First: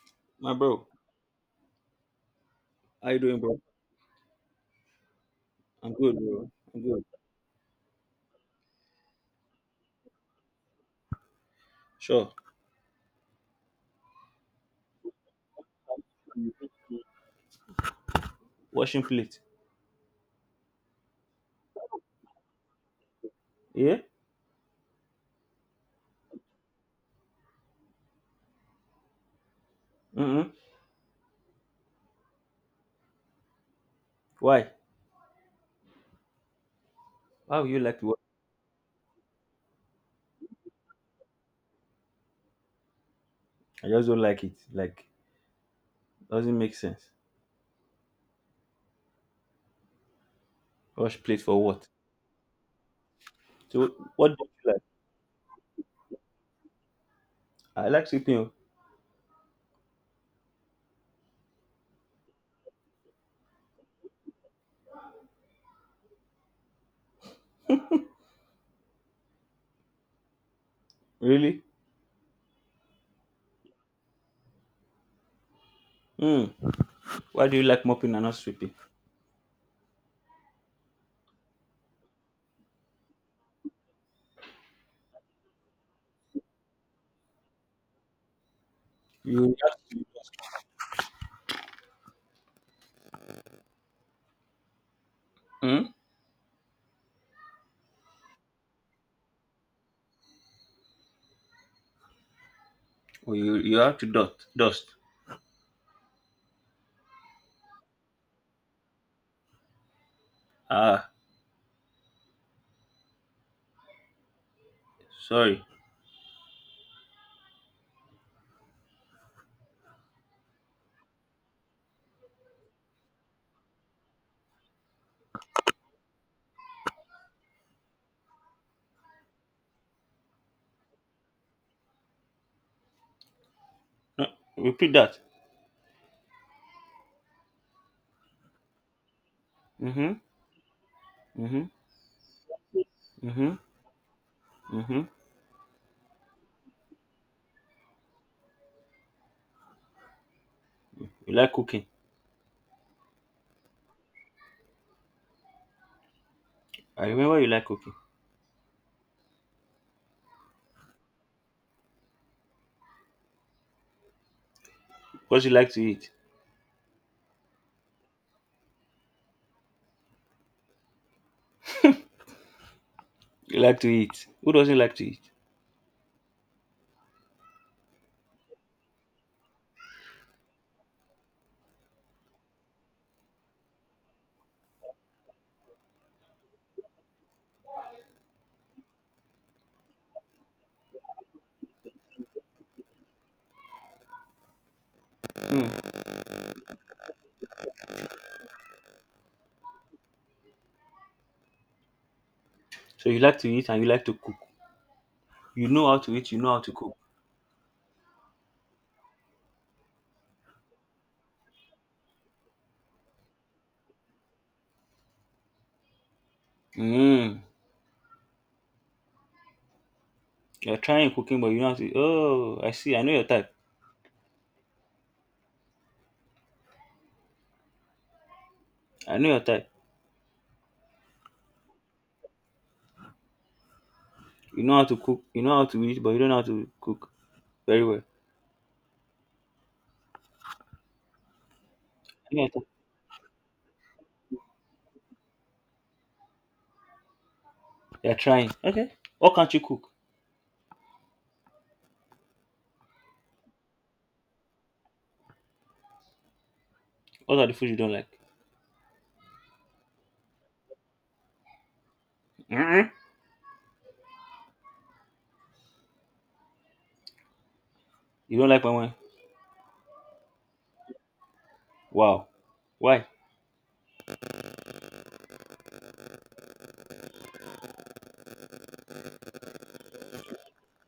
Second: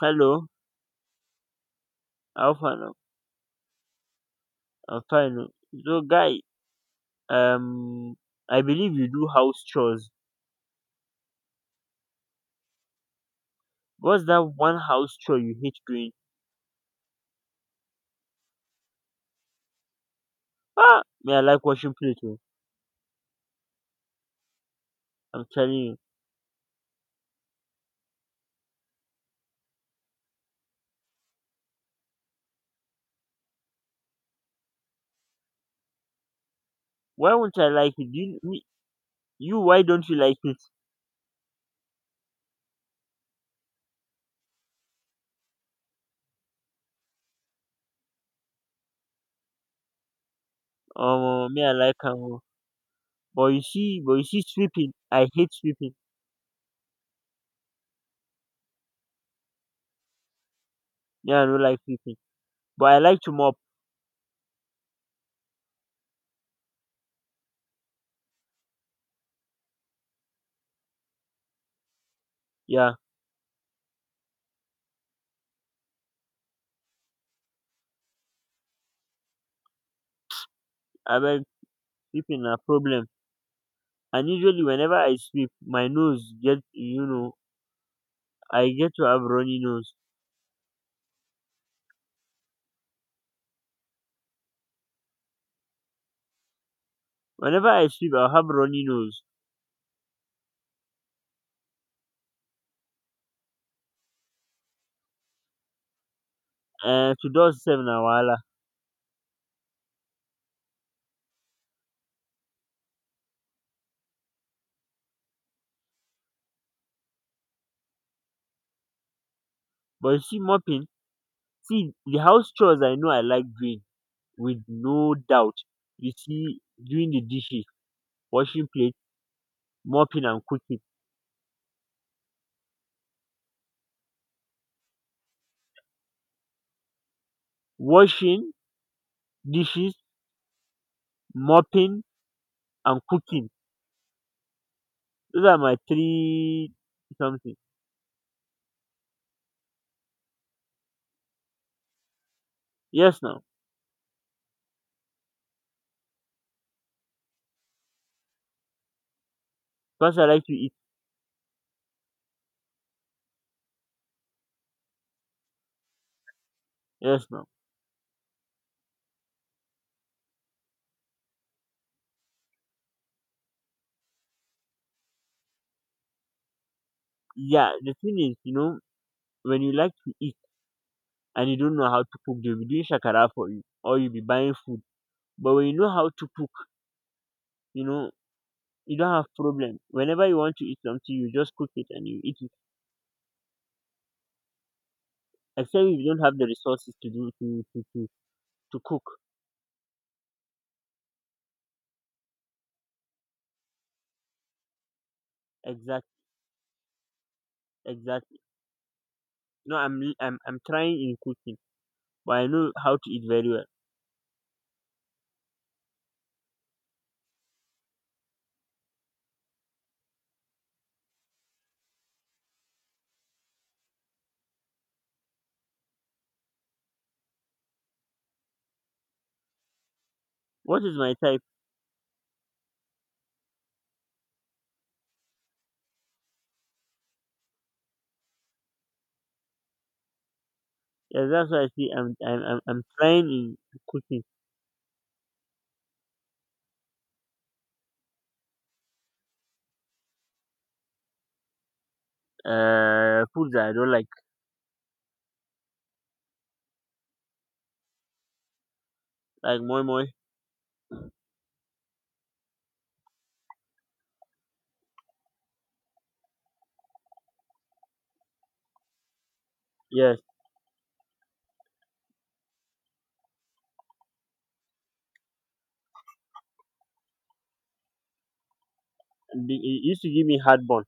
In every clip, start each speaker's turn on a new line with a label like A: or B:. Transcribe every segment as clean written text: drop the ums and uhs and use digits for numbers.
A: Hello,
B: My bro,
A: how far now?
B: how you doing, bro?
A: I'm fine. Oh.
B: I'm
A: So
B: good,
A: guy,
B: bro. I'm good.
A: um I believe you do house chores.
B: Sure.
A: What's that one house chore you hate doing?
B: Washing plate.
A: Ah me I like washing plate oh.
B: Yeah?
A: I'm telling you.
B: Mm-hmm. Why?
A: Why won't
B: Why
A: I
B: would you
A: like
B: like to
A: it?
B: wash?
A: Do you me, you why don't you like it?
B: I just don't like it. Like, doesn't make sense. Wash plate
A: Um
B: for
A: me I
B: what?
A: like am oh. But you
B: So,
A: see but you
B: what do
A: see
B: you like?
A: sweeping. I hate sweeping.
B: I like sweeping, oh.
A: Yeah, I don't like sweeping. But I like to mop.
B: Really?
A: Yeah,
B: Hmm. Why do you like mopping and not sweeping?
A: I like sweeping a problem. And usually whenever I sweep my nose get. I get to have
B: You
A: runny
B: have
A: nose.
B: to. Hmm?
A: Whenever I sweep I will have runny nose.
B: Oh, you have to dust. Dust.
A: To dust sef na wahala.
B: Ah, sorry.
A: But you see mopping. See, the house chores I know I like doing with no doubt, you see: doing the dishes, washing plate, mopping, and cooking.
B: No, repeat that.
A: Washing dishes,
B: Mm-hmm. Mm-hmm.
A: mopping, and cooking.
B: Mm-hmm. Mm-hmm.
A: Those are my three something.
B: You like cooking.
A: Yes now.
B: I remember you like cooking.
A: Because I like to
B: What you like to eat?
A: eat. Yes now.
B: You like to eat. Who doesn't like to eat?
A: Yeah, the thing is when you like to eat and you don't know how to cook, they will be doing shakara for you or you will be buying food. But when you know how to cook, you know you don't have problem. Whenever you want to eat something, you just cook it and you eat it. Except if
B: Mm.
A: you don't have the resources to do to cook
B: So you like to eat and you like to cook. You know how
A: exact
B: to eat, you know how to cook.
A: exactly. No, I'm I I'm trying in cooking. But I know how to eat very well.
B: Mm. You're trying cooking, but you know how to. Oh, I see. I know your type. I know your type.
A: What is my type?
B: You know how to cook. You know how to eat, but you don't know how to cook very well.
A: Yeah, that's why I say i'm
B: I know
A: i'm
B: your
A: i'm,
B: type.
A: I'm trying in cooking.
B: You're trying. Okay. What can't you cook?
A: Foods that I don't like.
B: What are the food you don't like?
A: Like moi moi.
B: Mm-mm. You don't like my one?
A: Yes.
B: Wow. Why?
A: And it used to give me heartburn.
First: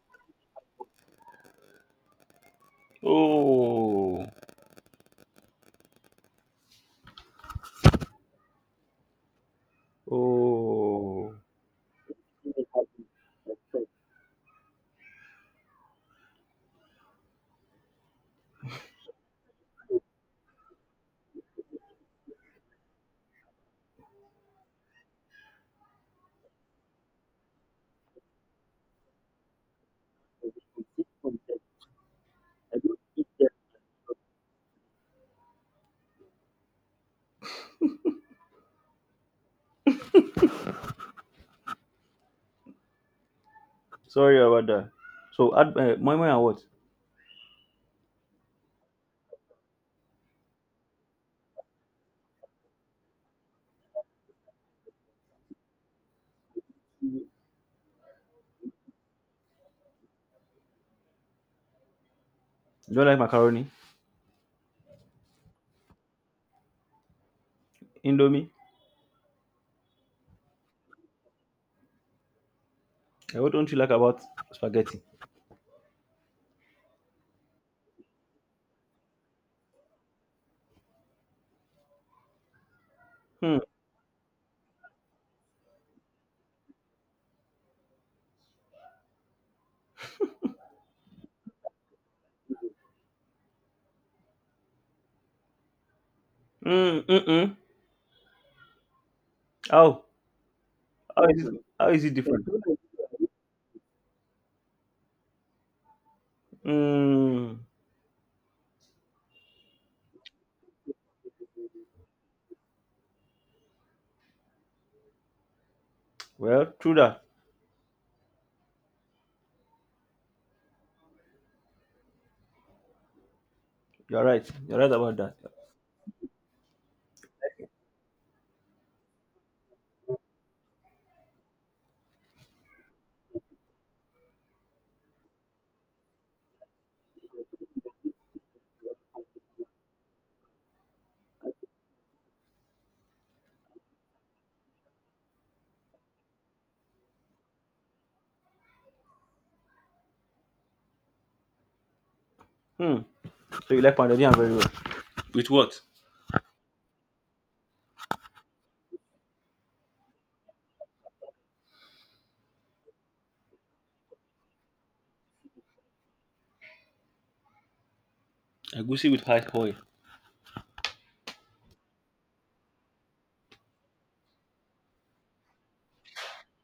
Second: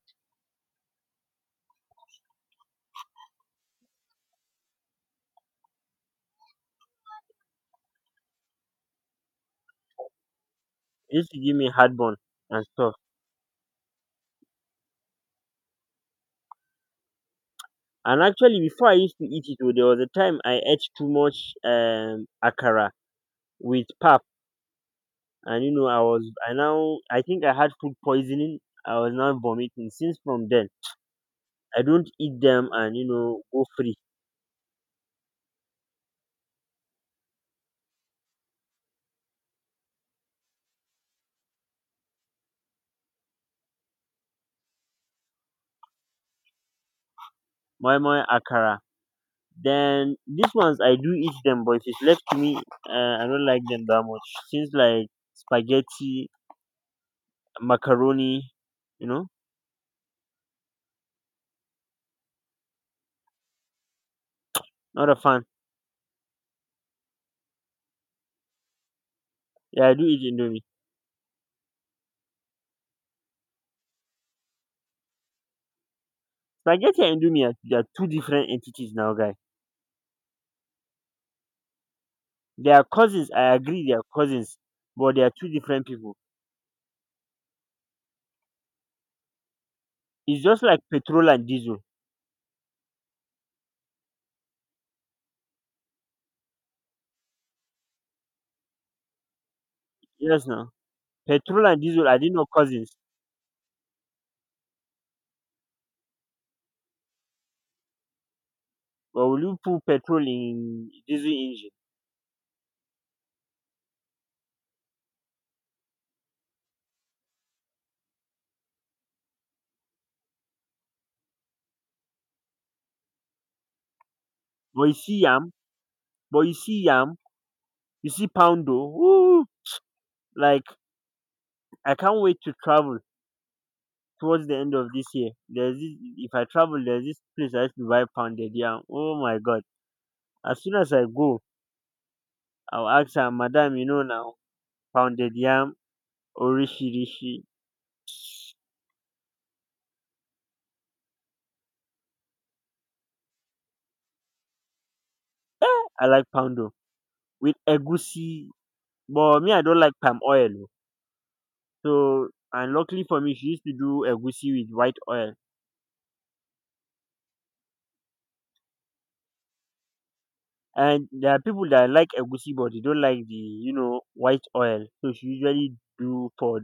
B: Oh.
A: It used to give me heartburn and stuff. And actually before I used to eat it oh. There was a time I ate too much akara with pap. And you know I was I now I think I had food poisoning. I was now vomiting since from then. I don't eat them,
B: Oh.
A: and you know, go free.
B: Sorry about that. So, add moi moi and what?
A: My akara. Then these ones I do eat them, but if it's left to me, uh, I don't like them that much. Since like spaghetti, macaroni, you know.
B: You don't like macaroni?
A: Not a fan.
B: Indomie?
A: Yeah, I do eat indomie.
B: Eh, what don't you like about spaghetti?
A: Spaghetti and indomie are two different entities now, guy. They are cousins. I
B: Hmm.
A: agree, they are cousins. But they are two different people. It's just like petrol and diesel.
B: Mm, mm-mm. How?
A: Yes now.
B: How is it,
A: Petrol and
B: how is
A: diesel,
B: it
A: are they
B: different?
A: not cousins?
B: Hmm.
A: But will you put petrol in diesel engine?
B: Well, true that. You're right. You're
A: But
B: right
A: you
B: about
A: see
B: that.
A: yam, but you see yam, you see poundo. Woo! Like, I can't wait to travel towards the end of this year. There's this if I travel there's this place I used to buy pounded yam. Oh my god. As soon as I go, I'll ask her, Madam, you know now, pounded yam, orishi rishi.
B: Hmm. So you like pounded yam very well. With what?
A: Eh, I like poundo. With egusi. But me I don't like palm oil. Oh. So and luckily for me, she used to do egusi with white oil.
B: Agusi with high oil.
A: And there are people that like egusi, but they don't like the white oil. So she usually do for.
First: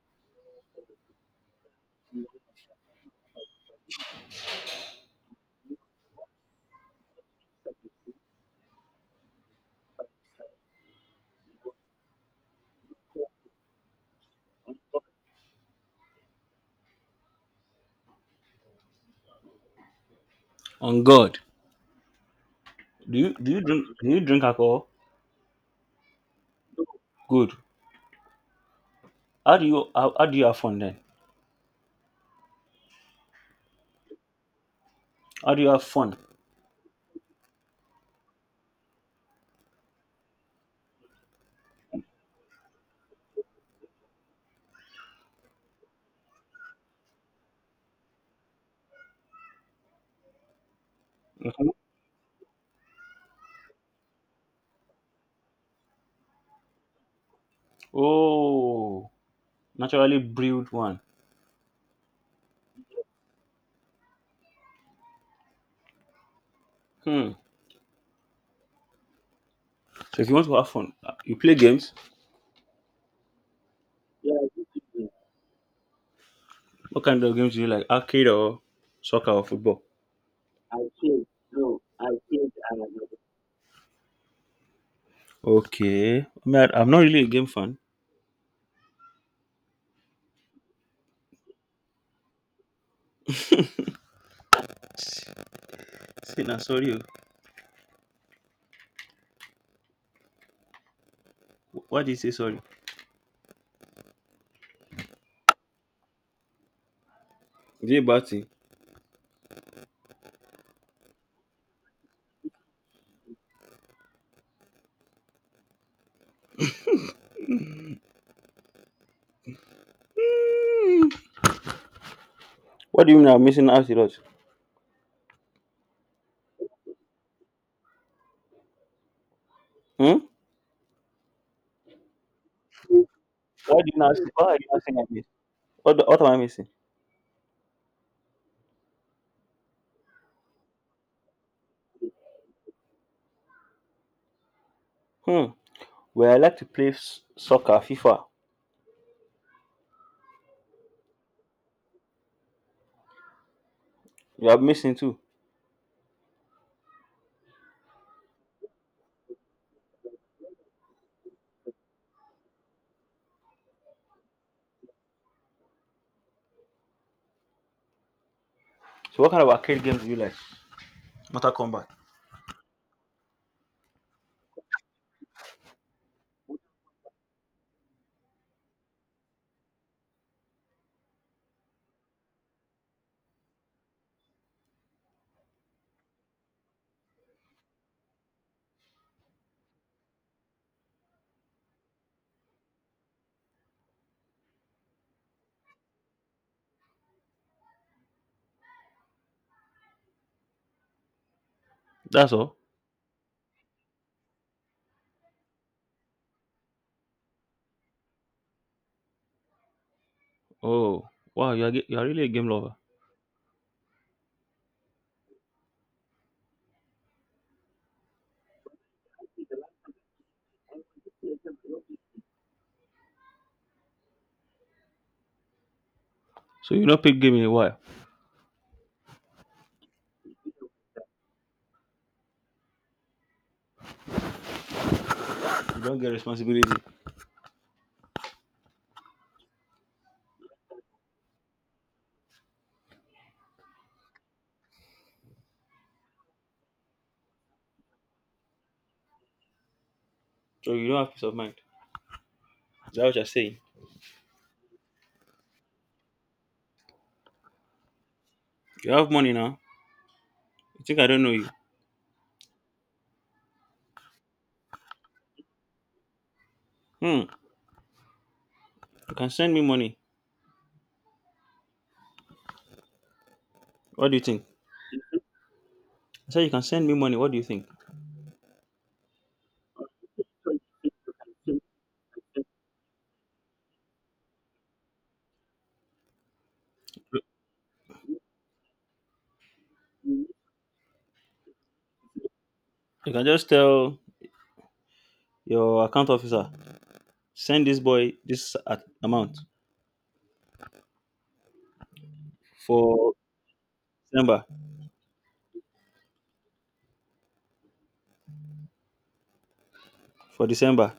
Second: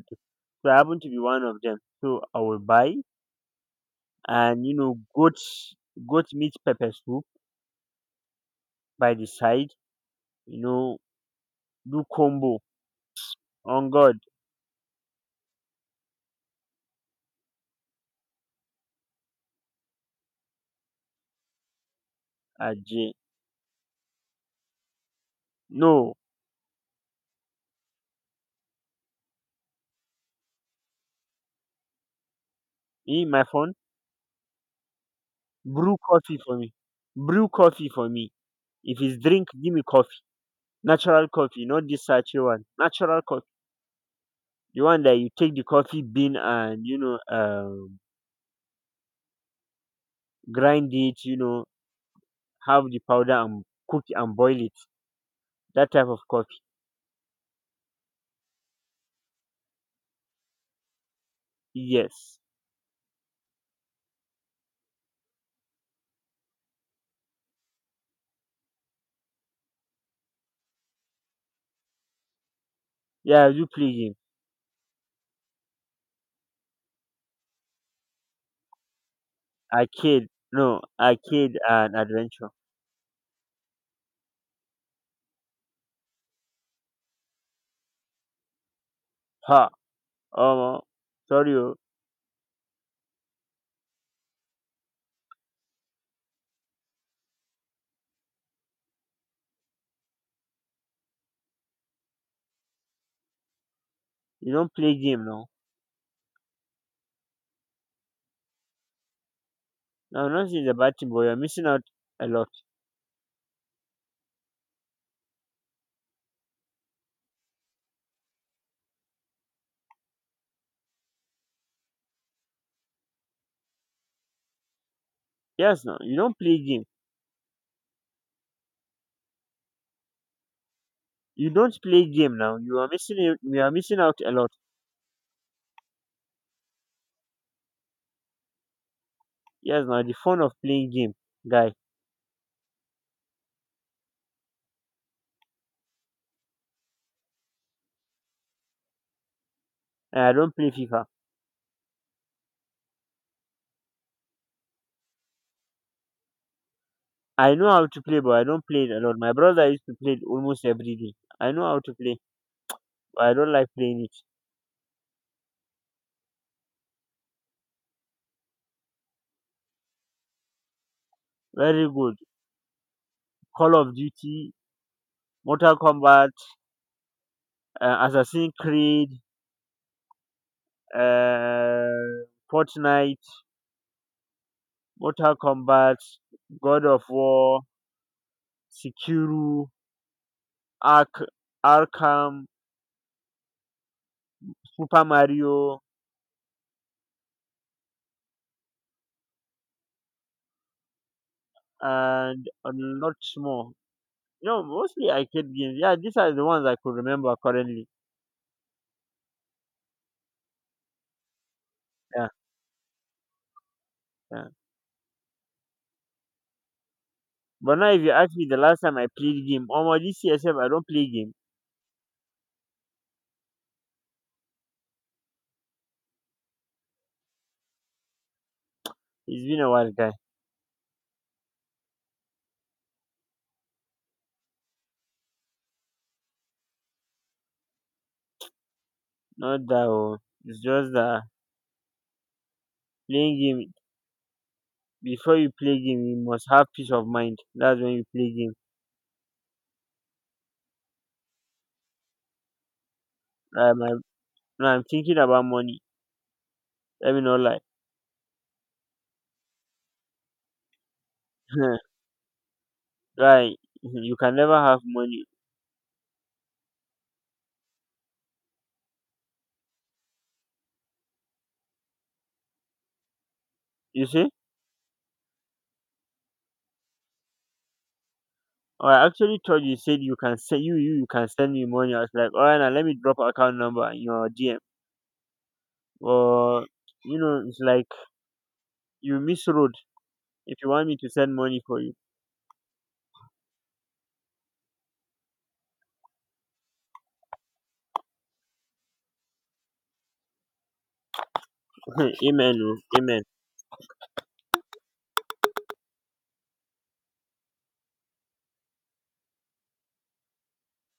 A: So I happen to be one of them. So I will buy and goat meat pepper soup by the side. You know, do combo. On God.
B: On God.
A: Aj.
B: Do you drink alcohol?
A: No,
B: Good. How do you have fun then?
A: in my phone
B: How do you have
A: brew
B: fun?
A: coffee for me. Brew coffee for me. If it's drink, give me coffee. Natural coffee, not this sachet one. Natural coffee. The one that you take the coffee bean and grind it,
B: Mhm.
A: have the powder and cook it and boil it. That type of coffee.
B: Oh, naturally brewed one.
A: Yes.
B: Hmm. So if you want to have fun, you play games.
A: Yeah, you play game.
B: What kind of games do you like? Arcade or soccer or football?
A: Arcade. No, arcade and adventure.
B: Okay. I mean, I'm not really a game fan.
A: Ha, omo, sorry oh.
B: See now, sorry o. Why do you say sorry?
A: You don't play game now.
B: Is it a bad thing?
A: Now, I'm not saying it's a bad thing, but you're missing out a lot.
B: What do you mean I'm missing out a lot?
A: Yes now, you don't play game.
B: Hmm?
A: You don't play game now, you are missing it, you are
B: Why do you
A: missing out
B: not see?
A: a
B: Why
A: lot.
B: are you not saying I miss? What am I missing?
A: Yes now, the fun of playing game, guy.
B: Hmm. Well, I like to play soccer, FIFA.
A: And I don't play fifa.
B: You are missing too.
A: I know how to play, but I don't play it a lot. My brother used to play it almost every day. I know how to play, but I don't like playing it.
B: So what kind of arcade games do you like?
A: Very good. Call of Duty, Mortal Kombat, Assassin's Creed, uh, Fortnite, Mortal Kombat, God of War, Sekiro, Ark, Arkham, Super Mario,
B: That's
A: and
B: all.
A: a lot more. You know, mostly arcade games. Yeah, these are the ones I could remember currently.
B: Oh, wow. You are really a
A: Yeah,
B: game lover.
A: yeah. But now if you ask me the last time I played game, almost this year sef I don't play game.
B: So you not play game in a while.
A: It's been a while, guy.
B: You don't get responsibility.
A: Not that oh. It's just that playing game, before you play game you must have peace of mind. That's when you play game.
B: So you don't have peace of mind. Is that what you're saying?
A: Um, I, now I'm thinking about money. Let me not lie.
B: You have money now. You think I don't know you?
A: Right. You can never have money.
B: Hmm. You can send me money.
A: You
B: What do you
A: see?
B: think? I said you can send me money. What do you think?
A: Oh, I actually thought you said you can send me money. I was like, alright, now let me drop account number in your DM. Or you know, it's like you miss road if you want me to send money for you.
B: You can just tell your account officer send this boy this amount
A: Amen o,
B: for
A: amen.
B: December. For December.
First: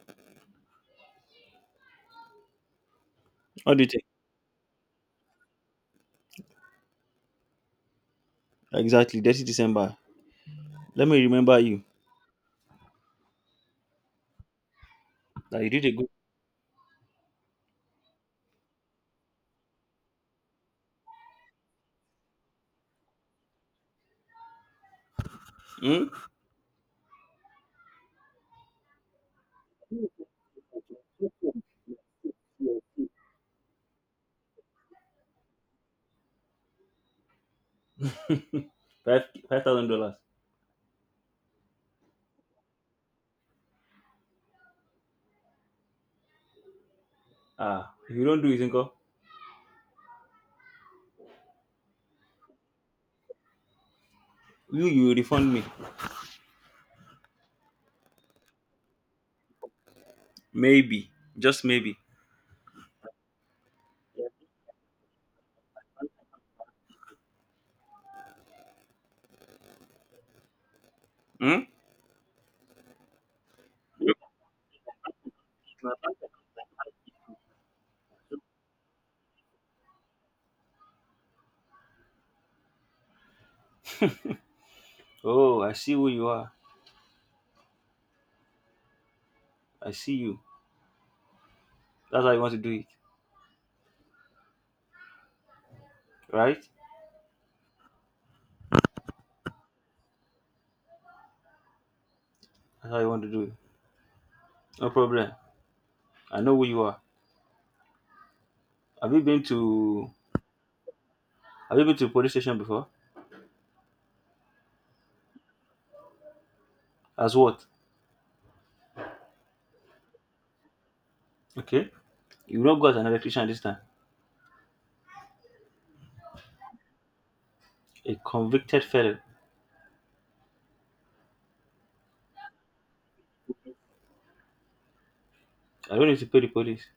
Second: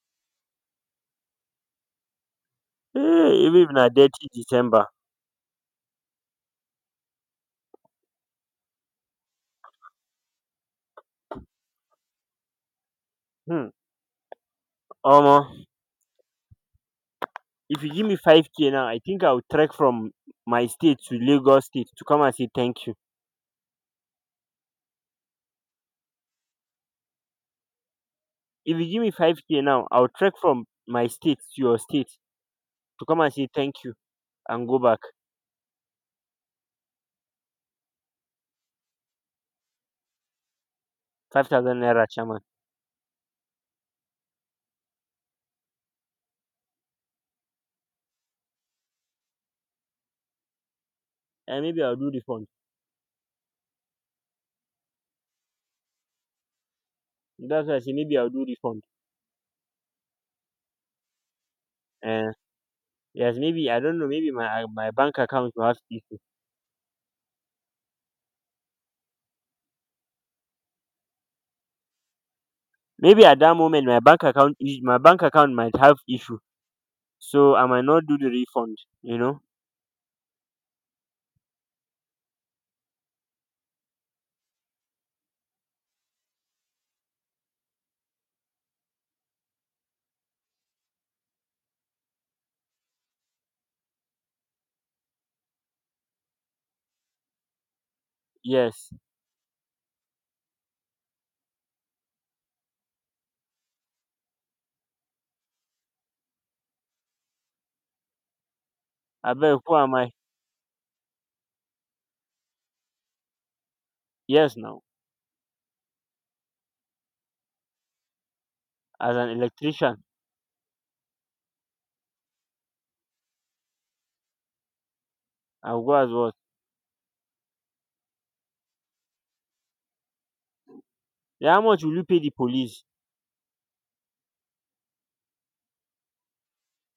A: Hey, even if
B: What do you
A: na
B: think?
A: dirty December,
B: Exactly. 30 December. Let me remember you
A: hmm, omo,
B: that you did a good.
A: if you give me 5K now, I think I will trek from my state to Lagos state to come and say thank you.
B: Hmm?
A: If you give me five k now, I will trek from my state to your state to come and say thank you and go back.
B: Five five thousand dollars.
A: ₦5,000, chairman.
B: Ah, if you don't do it, Inko,
A: And maybe I'll do refund.
B: you will refund me.
A: That's why I say maybe I'll do refund.
B: Maybe, just maybe.
A: Uh, yes, maybe I don't know. Maybe my bank account will have issue.
B: Hmm?
A: Maybe at that moment my bank account might have issue. So I might not do the refund.
B: Oh, I see who you are. I see you. That's how you want to do it, right?
A: Yes.
B: That's how you want to do it. No problem. I know who you are. Have you
A: I
B: been
A: beg, who am
B: to
A: I?
B: Have you been to police station before?
A: Yes now.
B: As what?
A: As an electrician.
B: Okay. You will not go as an electrician this time.
A: I'll go as what?
B: A convicted felon.
A: Then how much will you pay the police?
B: I don't need to pay the police.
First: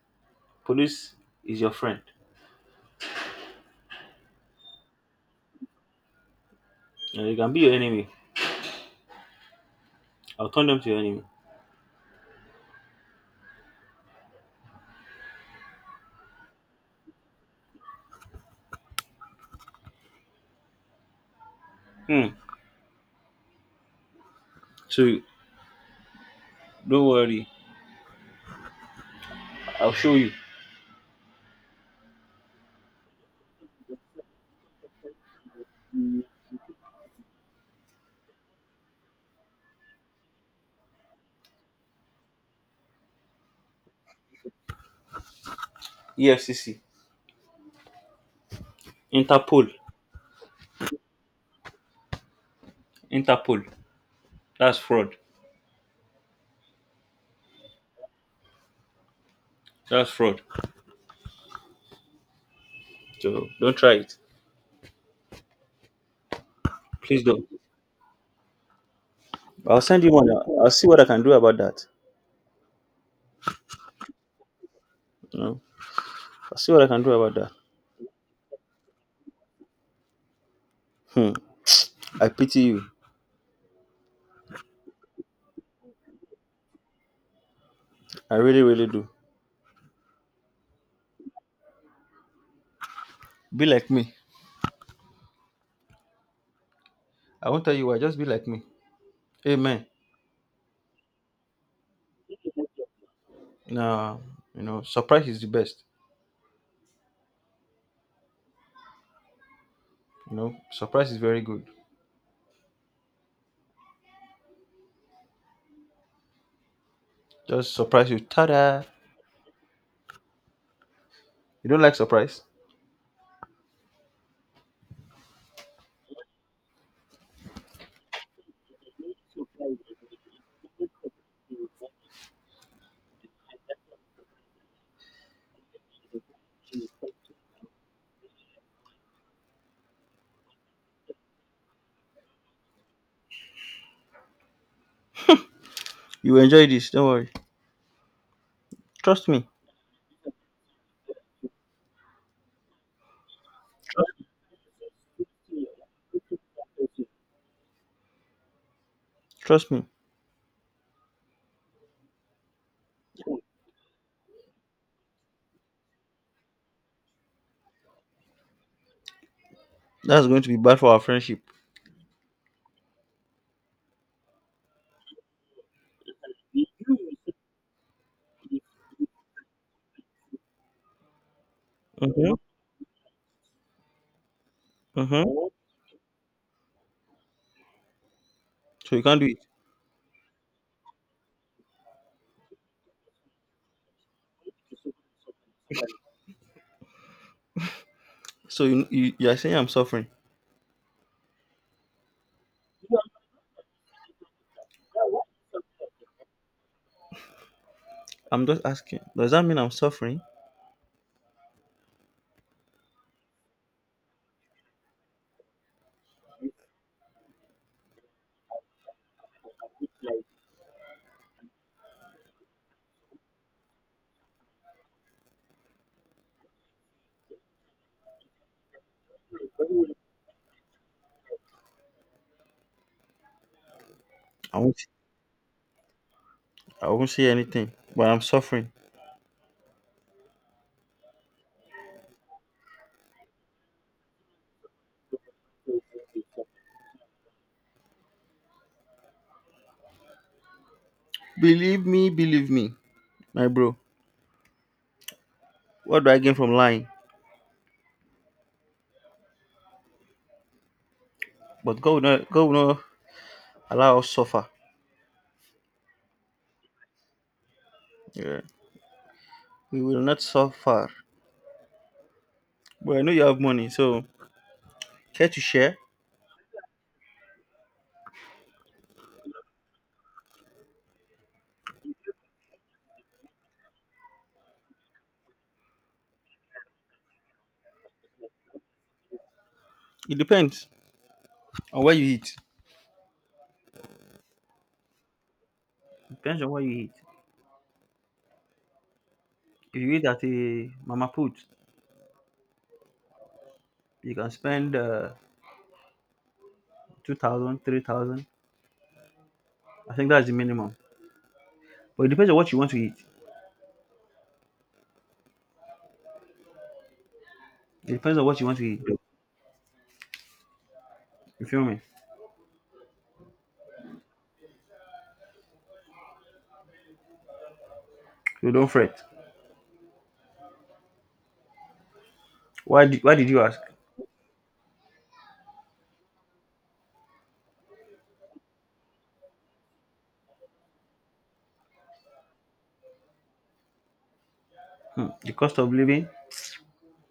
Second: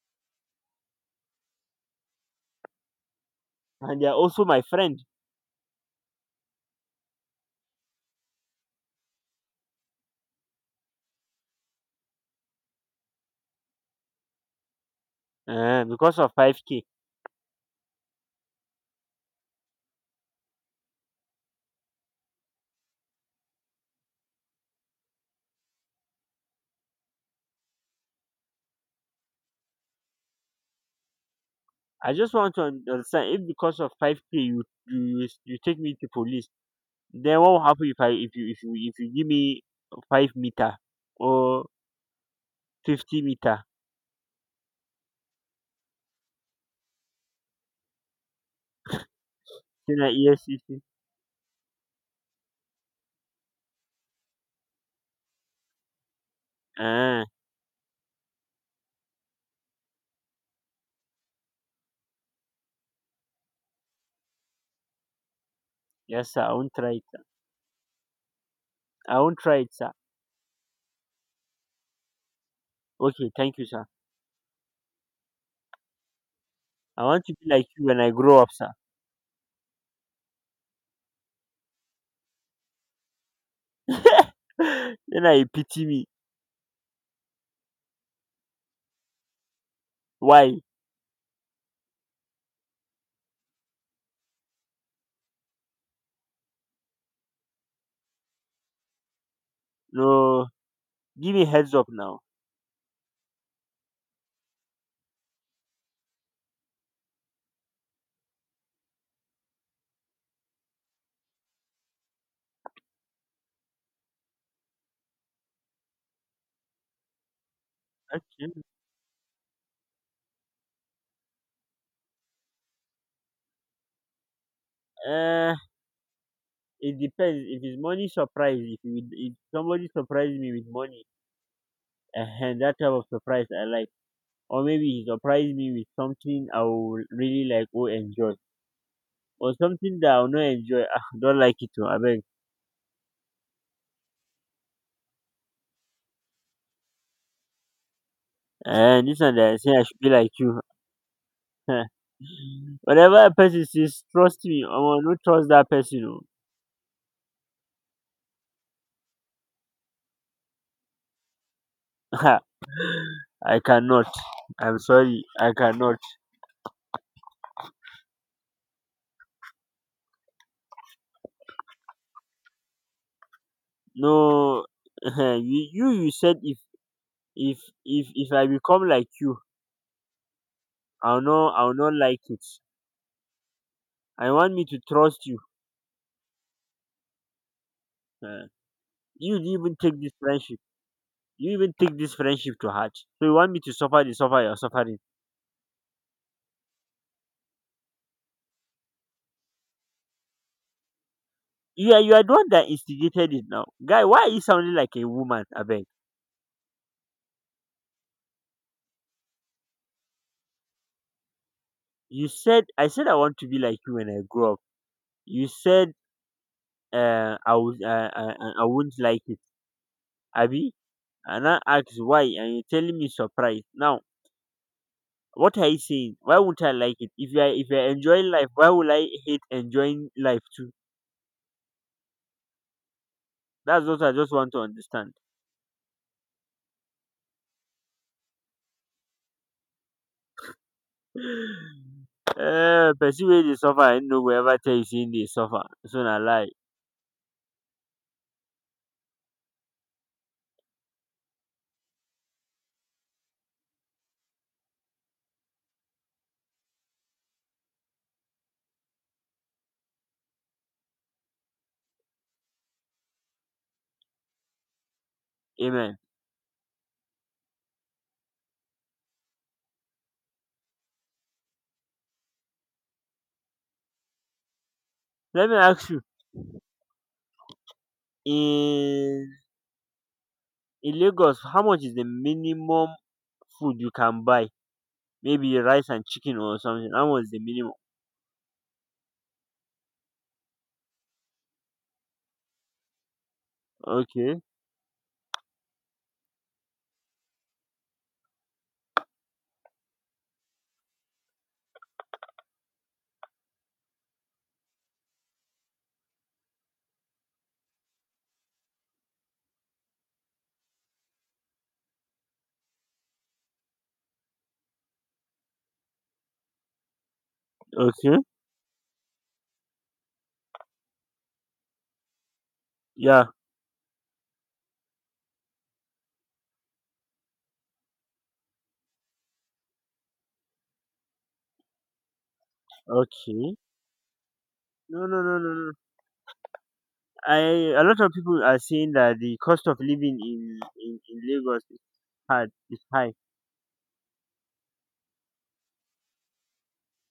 B: Police is your friend.
A: And they are also my friend.
B: You can be your enemy. I'll turn them to your enemy.
A: Because of 5K.
B: Hmm. So don't worry. I'll show you.
A: I just want to understand if because of 5K you take me to police, then what will happen if I if you if you if you give me 5 meter or 50 meter?
B: EFCC. Interpol.
A: Then I yes, yes, yes.
B: Interpol. That's fraud.
A: Uh,
B: That's fraud. So don't try it.
A: yes sir, I won't try it.
B: Please
A: Sir.
B: don't.
A: I won't try it,
B: I'll
A: sir.
B: send you one. I'll see what I can do about that.
A: Okay, thank you, sir.
B: You know, I'll see what I can
A: I
B: do
A: want
B: about
A: to be
B: that.
A: like you when I grow up, sir.
B: Hmm. I pity you.
A: Then I pity me.
B: I really, really do.
A: Why?
B: Be like me. I won't tell you why. Just be like me. Amen.
A: No, give me heads up now.
B: Now, you know, surprise is the best. You know, surprise is very good. Just surprise you.
A: Okay.
B: Ta-da! You don't like surprise?
A: Uh, it depends. If it's money surprise, if somebody surprises me with money, that type of surprise I like. Or maybe he surprised me with something I will really like or enjoy. Or something that I'll not enjoy. Ah, don't like it too, I beg.
B: You enjoy this. Don't worry.
A: And this
B: Trust
A: one
B: me.
A: that I say I should be like you. Whatever a person says,
B: Trust,
A: trust me. I will not trust that person.
B: trust me.
A: Oh. I cannot. I'm sorry. I cannot.
B: That's going to be bad for our friendship.
A: No, you said if if I become like you, I'll not like
B: Mm-hmm.
A: it. I want me to trust you.
B: Mm-hmm.
A: Uh,
B: So you can't do
A: you
B: it.
A: didn't even take this friendship. You even take this friendship to heart. So you want me to suffer the suffer you're suffering.
B: So you are saying I'm suffering.
A: Yeah, you are the one that instigated it now, guy. Why are you sounding like a woman? I beg.
B: I'm just asking. Does that mean I'm suffering?
A: You said I want to be like you when I grow up. You said I would, I won't like it. Abi. And I asked why, and you're telling me surprise. Now, what are you saying? Why wouldn't I like it? If you're enjoying life, why would I hate enjoying life too? That's what I just want
B: I
A: to
B: won't
A: understand.
B: I won't say anything, but I'm suffering.
A: Person wey dey suffer, I no go ever tell you say im dey suffer. So na lie.
B: Believe me, my bro. What do I gain from lying? But God will not allow us suffer.
A: Amen.
B: Yeah. We will not suffer. But I know you have money, so care to
A: Let me
B: share?
A: ask you, in in Lagos, how much is the minimum food you can buy? Maybe rice and chicken or something. How much is the minimum?
B: It depends on what you eat.
A: Okay,
B: Depends on what you eat. If you eat at a mama put, you can spend 2,000, I think that's the minimum. But it depends on what you want to eat. It depends
A: okay,
B: on what you want to eat. You feel me?
A: yeah,
B: So don't fret. Why did you
A: okay.
B: ask?
A: No, no, no, no, no. No. I a lot of people are saying that the cost of living in Lagos is hard is high.
B: Hmm. The cost of living.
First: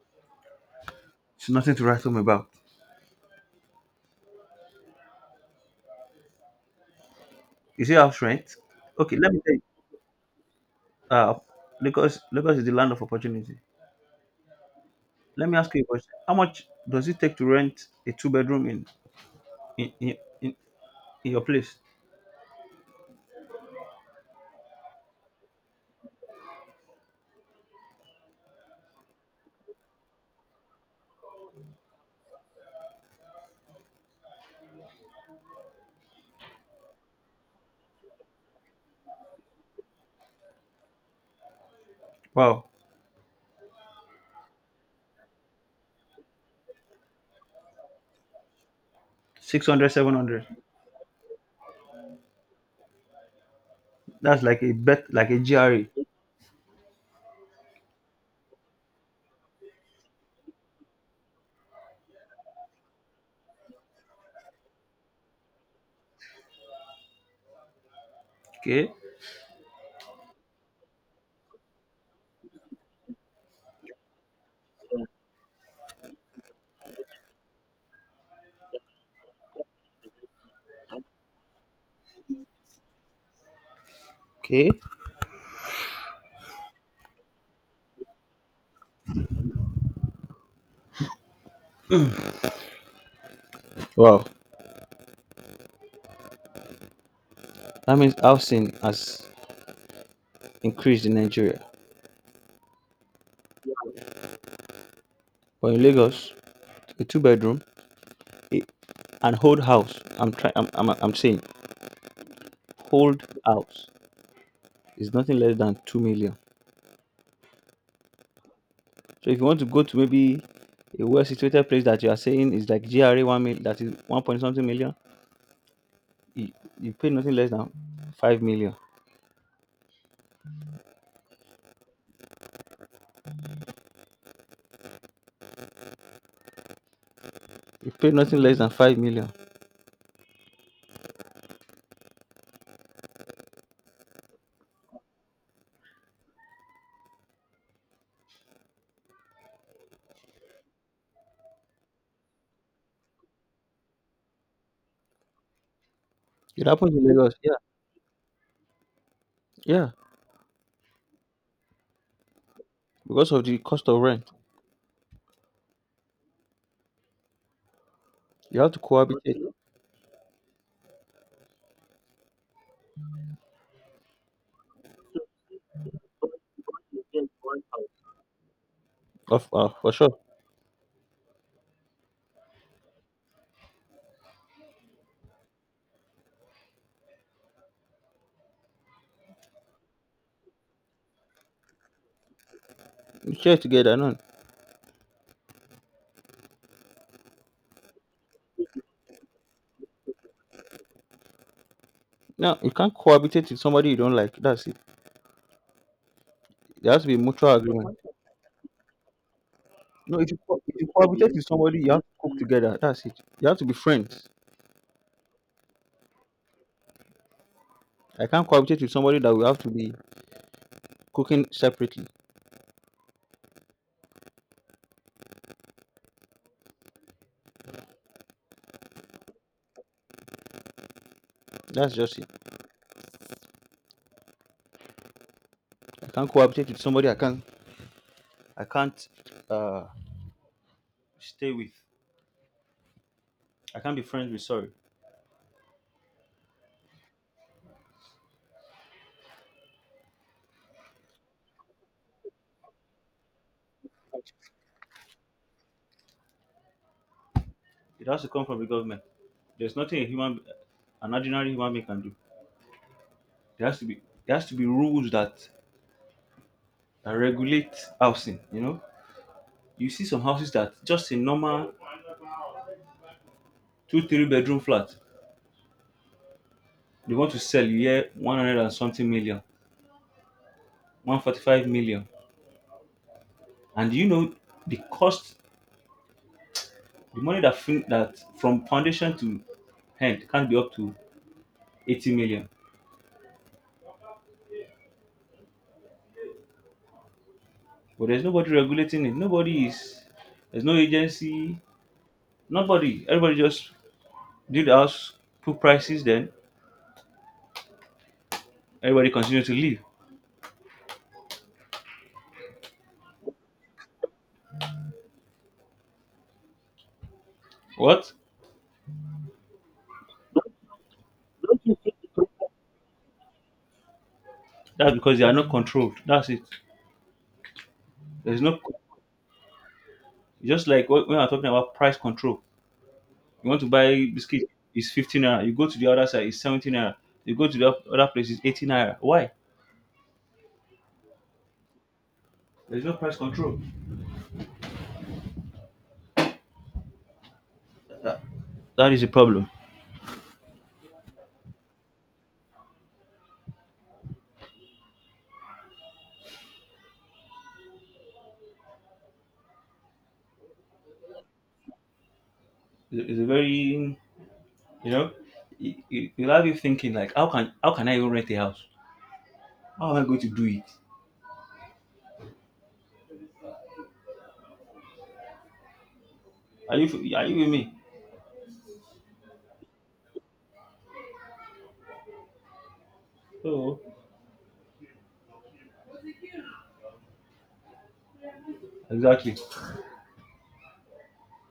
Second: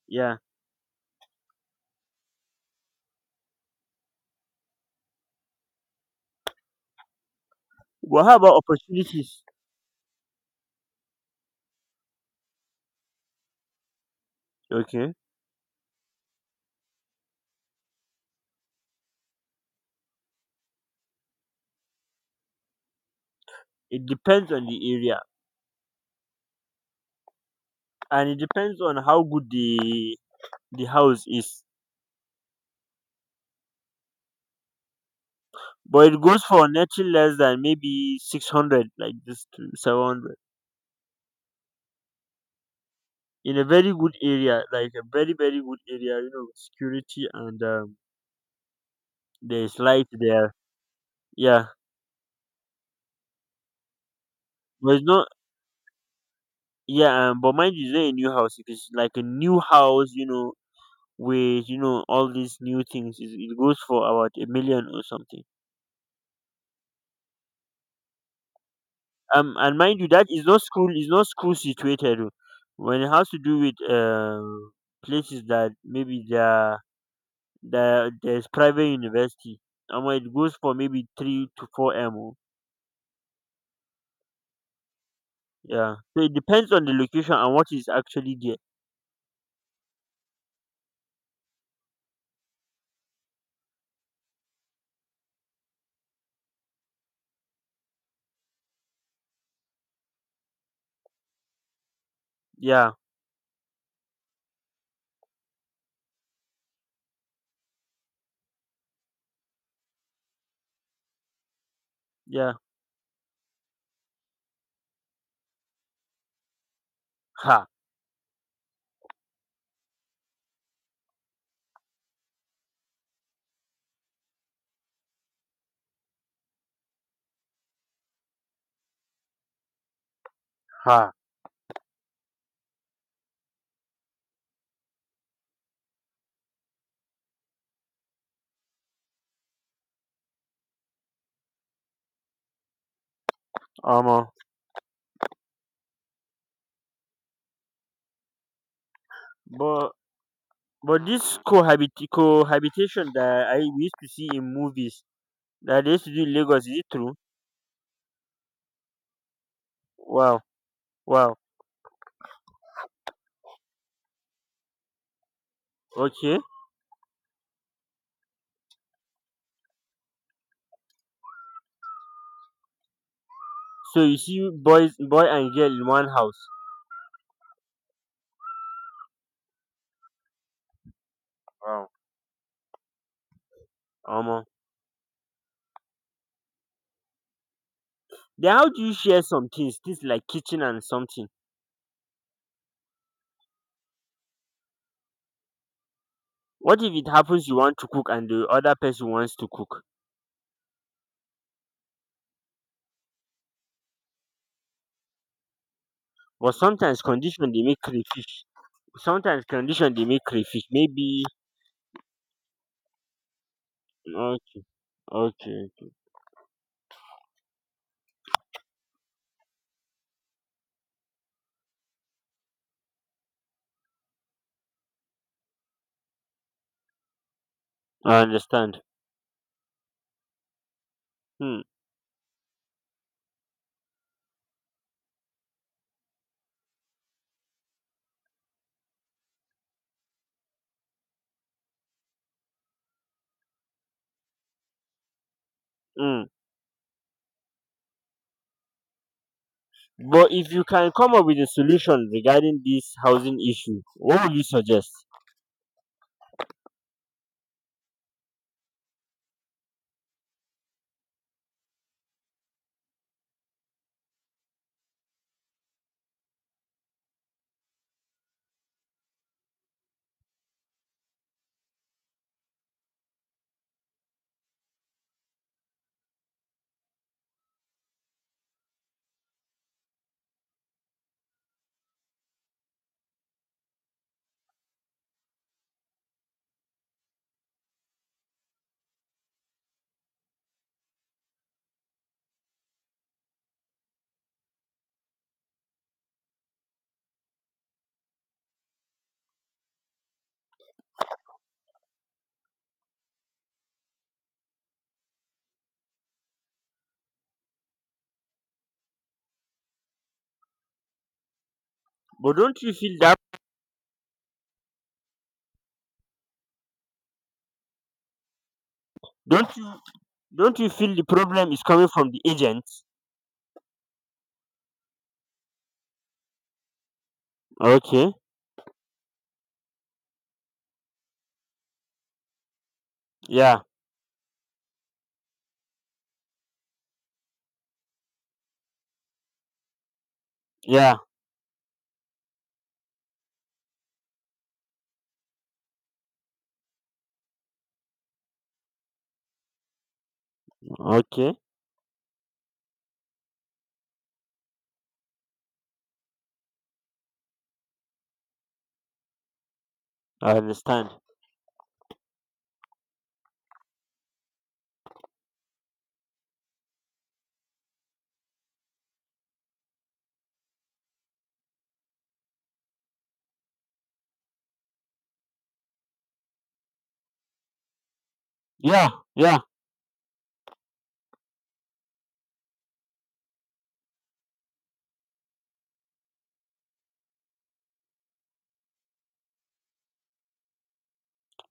A: Yeah.
B: It's nothing to write home about. Is it house
A: But how
B: rent?
A: about
B: Okay, let me
A: opportunities?
B: tell you. Uh, Lagos is the land of opportunity.
A: Okay.
B: Let me ask you a question. How much does it take to rent a two bedroom in in, in, in in your place?
A: It depends on the area and it depends on how good the house is. But it goes for nothing less than maybe 600, like this to 700.
B: Wow,
A: In a very good area, like a very, very good area, you know, with security and
B: six
A: there's
B: hundred,
A: light
B: 700.
A: there. Yeah.
B: That's like a
A: But
B: bet, like a GRE.
A: mind you, it's not a new house. If it's like a new house, you know, with all these new things it goes for about a million or something.
B: Okay,
A: And mind you, that is not school situated oh. When it has to do with places that maybe there's private university, and when it goes for maybe three to four m oh.
B: okay.
A: Yeah, so it depends on the location and what is actually there.
B: Wow, that means housing has increased in Nigeria.
A: Yeah,
B: But in Lagos, a two bedroom, a- an whole house. I'm trying. I'm saying,
A: yeah,
B: whole house is nothing less than 2 million.
A: ha,
B: So if you want to go to maybe a well situated place that you are saying is like GRA one mil that is one point something million, you, you pay nothing less than 5 million.
A: ha.
B: You pay nothing less than 5 million.
A: um uh, but but this cohabitation that I we used to see in movies that they used to do in
B: It
A: Lagos, is it
B: happens in
A: true?
B: Lagos, yeah, yeah,
A: Wow, wow.
B: because of the cost of rent.
A: Okay.
B: You have to cohabitate,
A: So you see boy and girl in one house.
B: of for sure.
A: Wow. Omo. Then how do you share some things like kitchen and something?
B: You share together, no.
A: What if it happens you want to cook and the other person wants to cook?
B: No, you can't cohabitate with somebody you don't like. That's it.
A: But
B: There has
A: sometimes
B: to be
A: condition
B: mutual
A: they make
B: agreement.
A: crayfish. Sometimes condition they
B: No,
A: make
B: if you,
A: crayfish.
B: if you
A: Maybe.
B: cohabitate with somebody, you have to cook together. That's it. You have to be friends.
A: Okay, okay.
B: I can't cohabitate with somebody that we have to be cooking separately.
A: I understand. Hmm.
B: That's just it. I can't cohabitate with somebody I can't uh, stay with. I can't be friends with. Sorry,
A: Mm. But if you can come up with a solution regarding this housing issue, what would you suggest?
B: it has to come from the government. There's nothing a human, an ordinary human being can do. There has to be there has to be rules that regulate housing. You know, you see some houses that just a normal two three bedroom flat they want to sell you here 100 and something million, 145 million, and you know the cost, the money that from foundation to hand can't be up to 80 million. But there's nobody regulating it. Nobody is. There's no agency. Nobody. Everybody just did the house, put prices. Then everybody continues to live.
A: But
B: What?
A: don't you don't you feel the problem is coming from the agents?
B: That's because they are not controlled. That's it.
A: Okay,
B: There's no. Just like when I'm talking about price control. You want
A: yeah,
B: to buy biscuit, it's 15 naira. You go to the other side, it's 17 naira. You go to the other place, it's 18 naira. Why?
A: yeah.
B: There's no price control. That, that is a problem.
A: Okay, I understand.
B: It's a very, you know, you'll have you thinking like, how can I even rent a house? How am I going to do it? Are you with me?
A: Yeah, yeah.
B: So exactly.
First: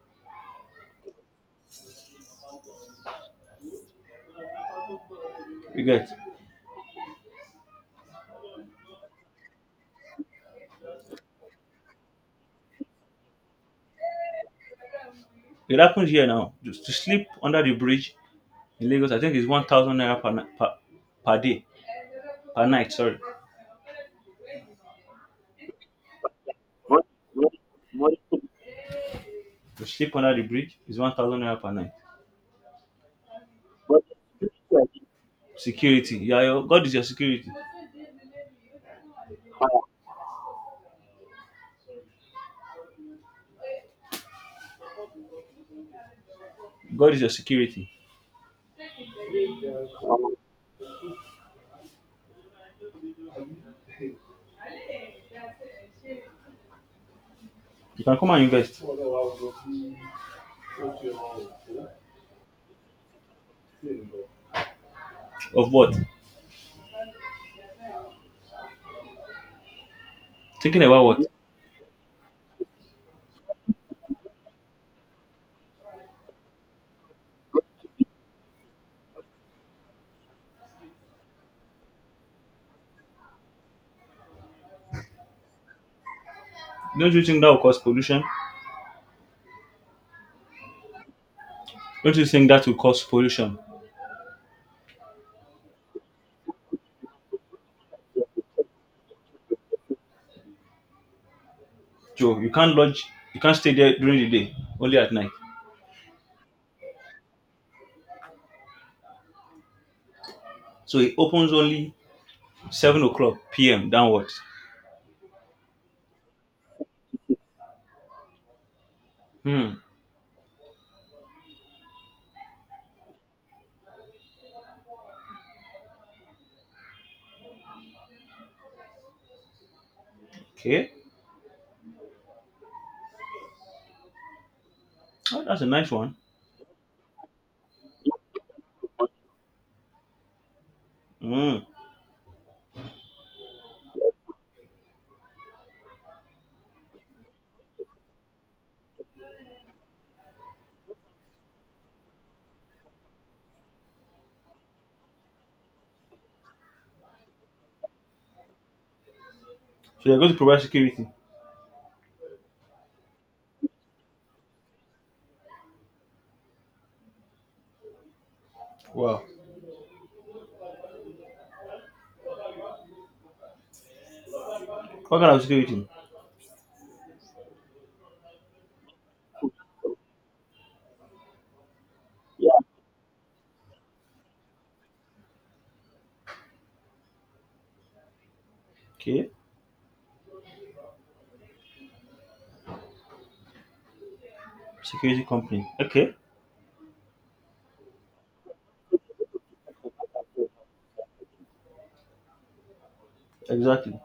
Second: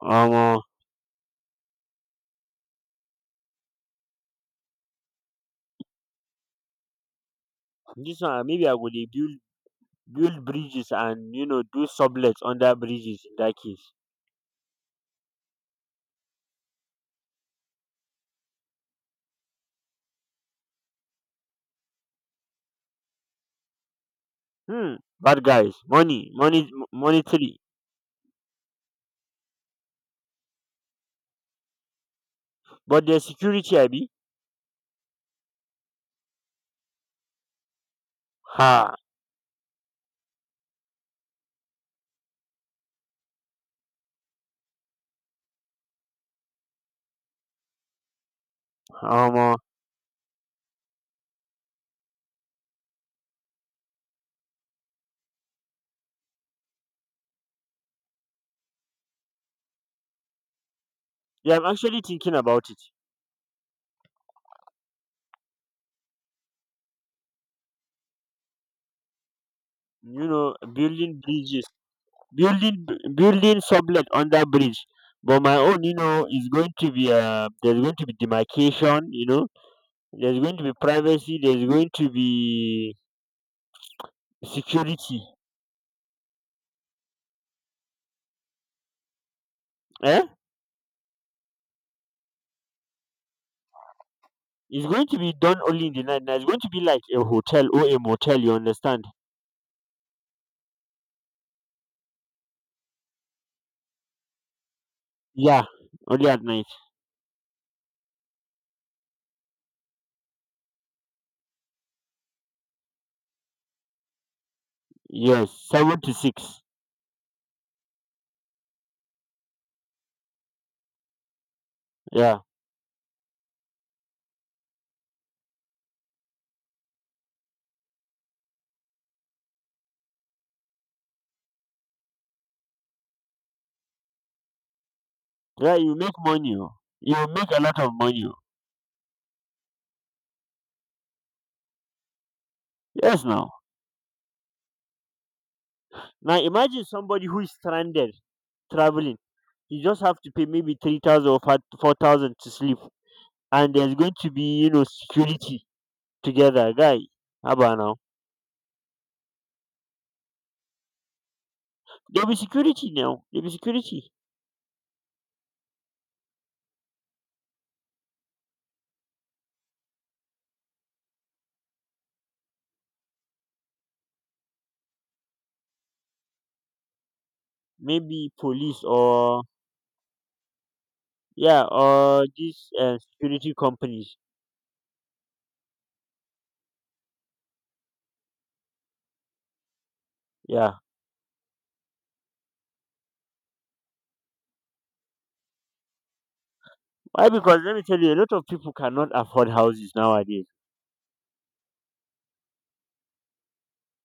A: um uh,
B: You get
A: this one, maybe I would build bridges and do sublets under bridges in that case.
B: it happens here now. Just to sleep under the bridge in Lagos, I think it's 1,000 naira per day per night. Sorry,
A: Hmm. Bad guys, money money monetary.
B: to sleep under the bridge is 1,000 naira per night.
A: But there's security, I be.
B: Security, yeah, your, God is your security.
A: Ha.
B: God is your security.
A: um uh,
B: You can come and invest
A: yeah, I'm actually thinking about it,
B: of what? Thinking about
A: building
B: what?
A: bridges, building building sublet under bridge. But my own, is going to be, there's going to be demarcation, there's going to be privacy, there's going to be security.
B: Don't you think that will cause pollution?
A: Eh,
B: Don't you think that will cause pollution?
A: it's going to be done only in the night. Now it's going to be like a hotel or a motel, you understand?
B: Joe, you can't lodge, you can't stay there during the day, only at night.
A: Yeah, only at night.
B: So it opens only 7 o'clock p.m. downwards.
A: Yes, seven to six.
B: Hmm.
A: Yeah,
B: Okay. Oh, that's a
A: yeah,
B: nice
A: you
B: one.
A: make money oh. You make a lot of money oh.
B: Hmm.
A: Yes, now, imagine somebody who is stranded, traveling. You just have to pay maybe 3,000 or 4,000 to sleep, and there's going to be, security together, guy. How about now?
B: So they're going to provide security.
A: There'll be security now. There'll be security.
B: Wow. What kind of security?
A: Maybe police, or yeah, or these security companies.
B: Okay.
A: Yeah.
B: Security company. Okay.
A: Why? Because let me tell you, a lot of people cannot afford houses nowadays.
B: Exactly.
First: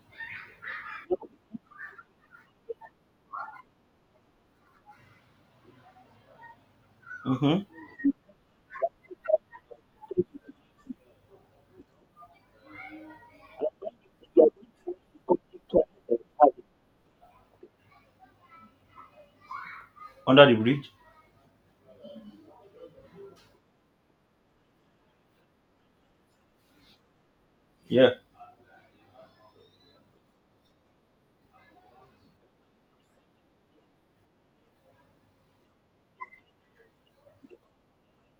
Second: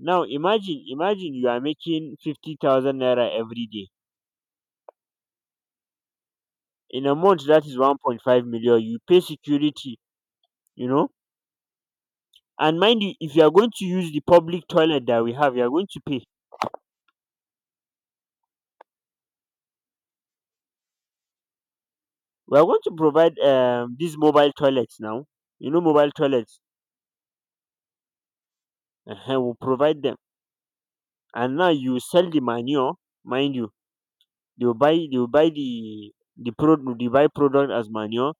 A: Now imagine you are making 50,000 naira every day. In a month,
B: Mm-hmm.
A: that is 1.5 million. You pay security, you know And mind you, if you are going to use the public toilet that we have, you are going to pay.
B: Under the bridge.
A: We are going to provide these mobile toilets now. Mobile toilets.
B: Yeah.
A: We'll provide them, and now you sell the manure. Mind you, they will buy the product, the buy product as manure.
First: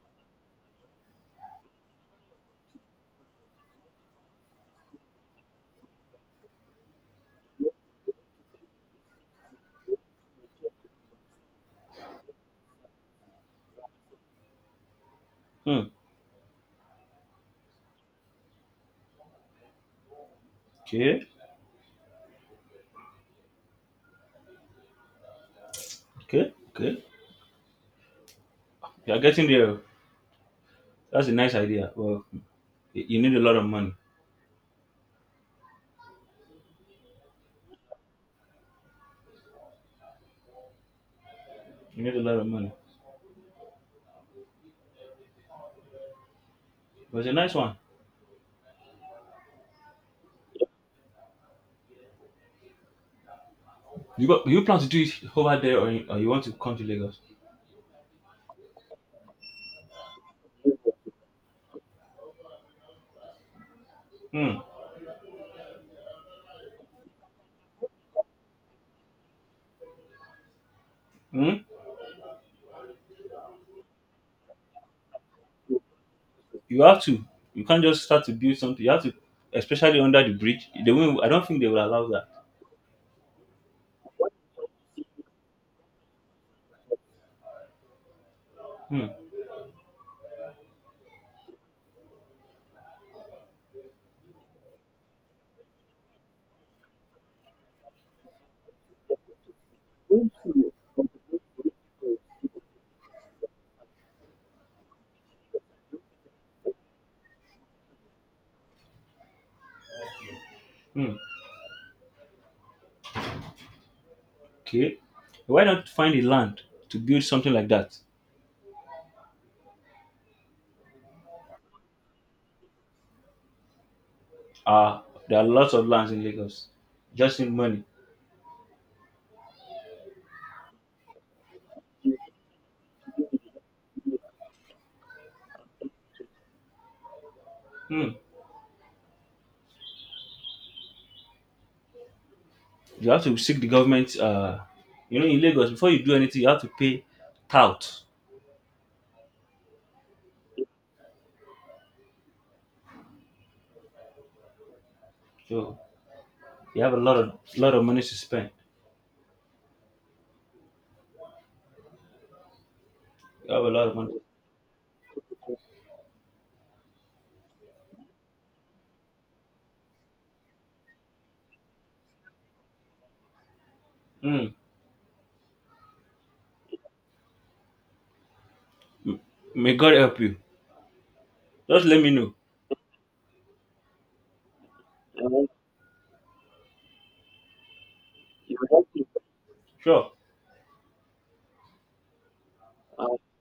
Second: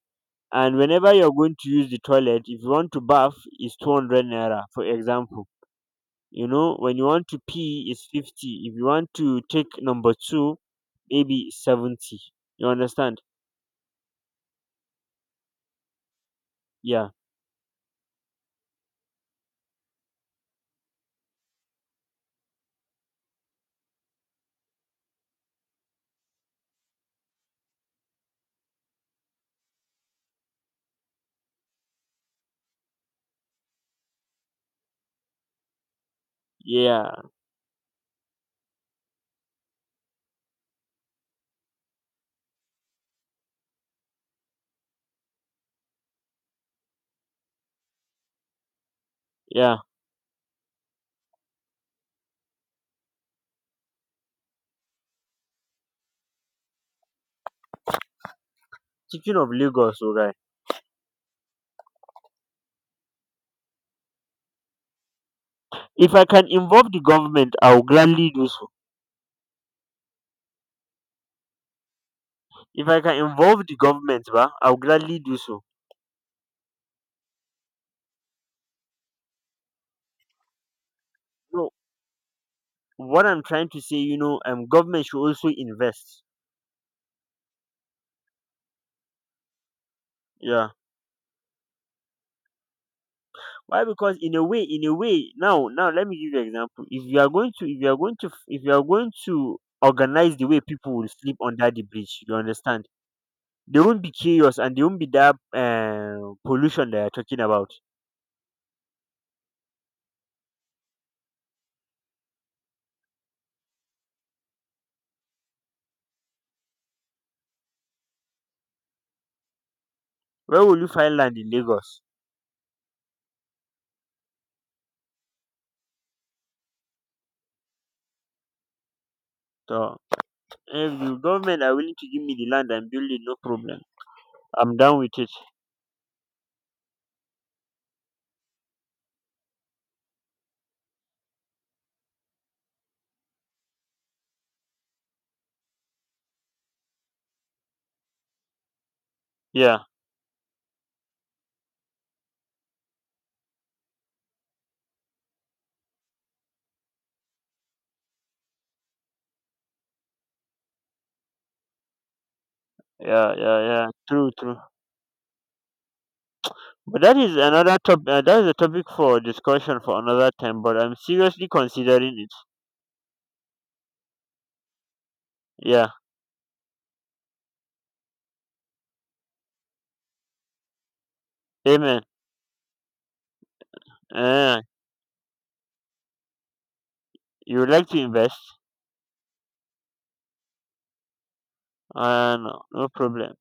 A: And whenever you are going to use the toilet, if you want to bath, is 200 naira, for example. When you want to pee, is 50. If you want to take number two, maybe 70. You understand?
B: Hmm.
A: Yeah,
B: Okay. Okay. Okay. You are getting there. That's a nice idea. Well, you need a lot of money.
A: yeah.
B: You need a lot of money. But it's a nice one.
A: Yeah,
B: You got? You plan to do it over there, or you want to come to Lagos?
A: chicken of Lagos, oh.
B: Hmm.
A: If I can involve the government, I will gladly do so.
B: Hmm.
A: If I can involve the government, ba, I will gladly do so.
B: you have to you can't just start to build something. You have to especially under the bridge, they will I don't think they
A: No,
B: will allow that.
A: what I'm trying to say, government should also invest.
B: Hmm.
A: Yeah, why? Because in a way, now, let me give you an example. If you are going to, if you are going to, If you are going to organize the way people will sleep under the bridge, you understand? There won't be chaos and there won't be that pollution that you're talking about.
B: Hmm. Okay, why not find a land to build something like that?
A: Where will you find land in Lagos?
B: Uh there are lots of lands in Lagos. Just need money.
A: So if the government are willing to give me the land and build it, no problem. I'm down with it.
B: Hmm. You have to seek the government. You know, in Lagos, before you do anything, you have to pay tout.
A: Yeah,
B: So you have a lot of money to spend.
A: yeah,
B: You
A: yeah,
B: have a
A: yeah.
B: lot of money.
A: True, true. But that is another top. That is a topic for discussion for another time. But I'm seriously considering it.
B: Hmm.
A: Yeah.
B: M- may God help you. Just let
A: Amen.
B: me know.
A: Uh, you would like to invest?
B: Sure.
A: No, no problem.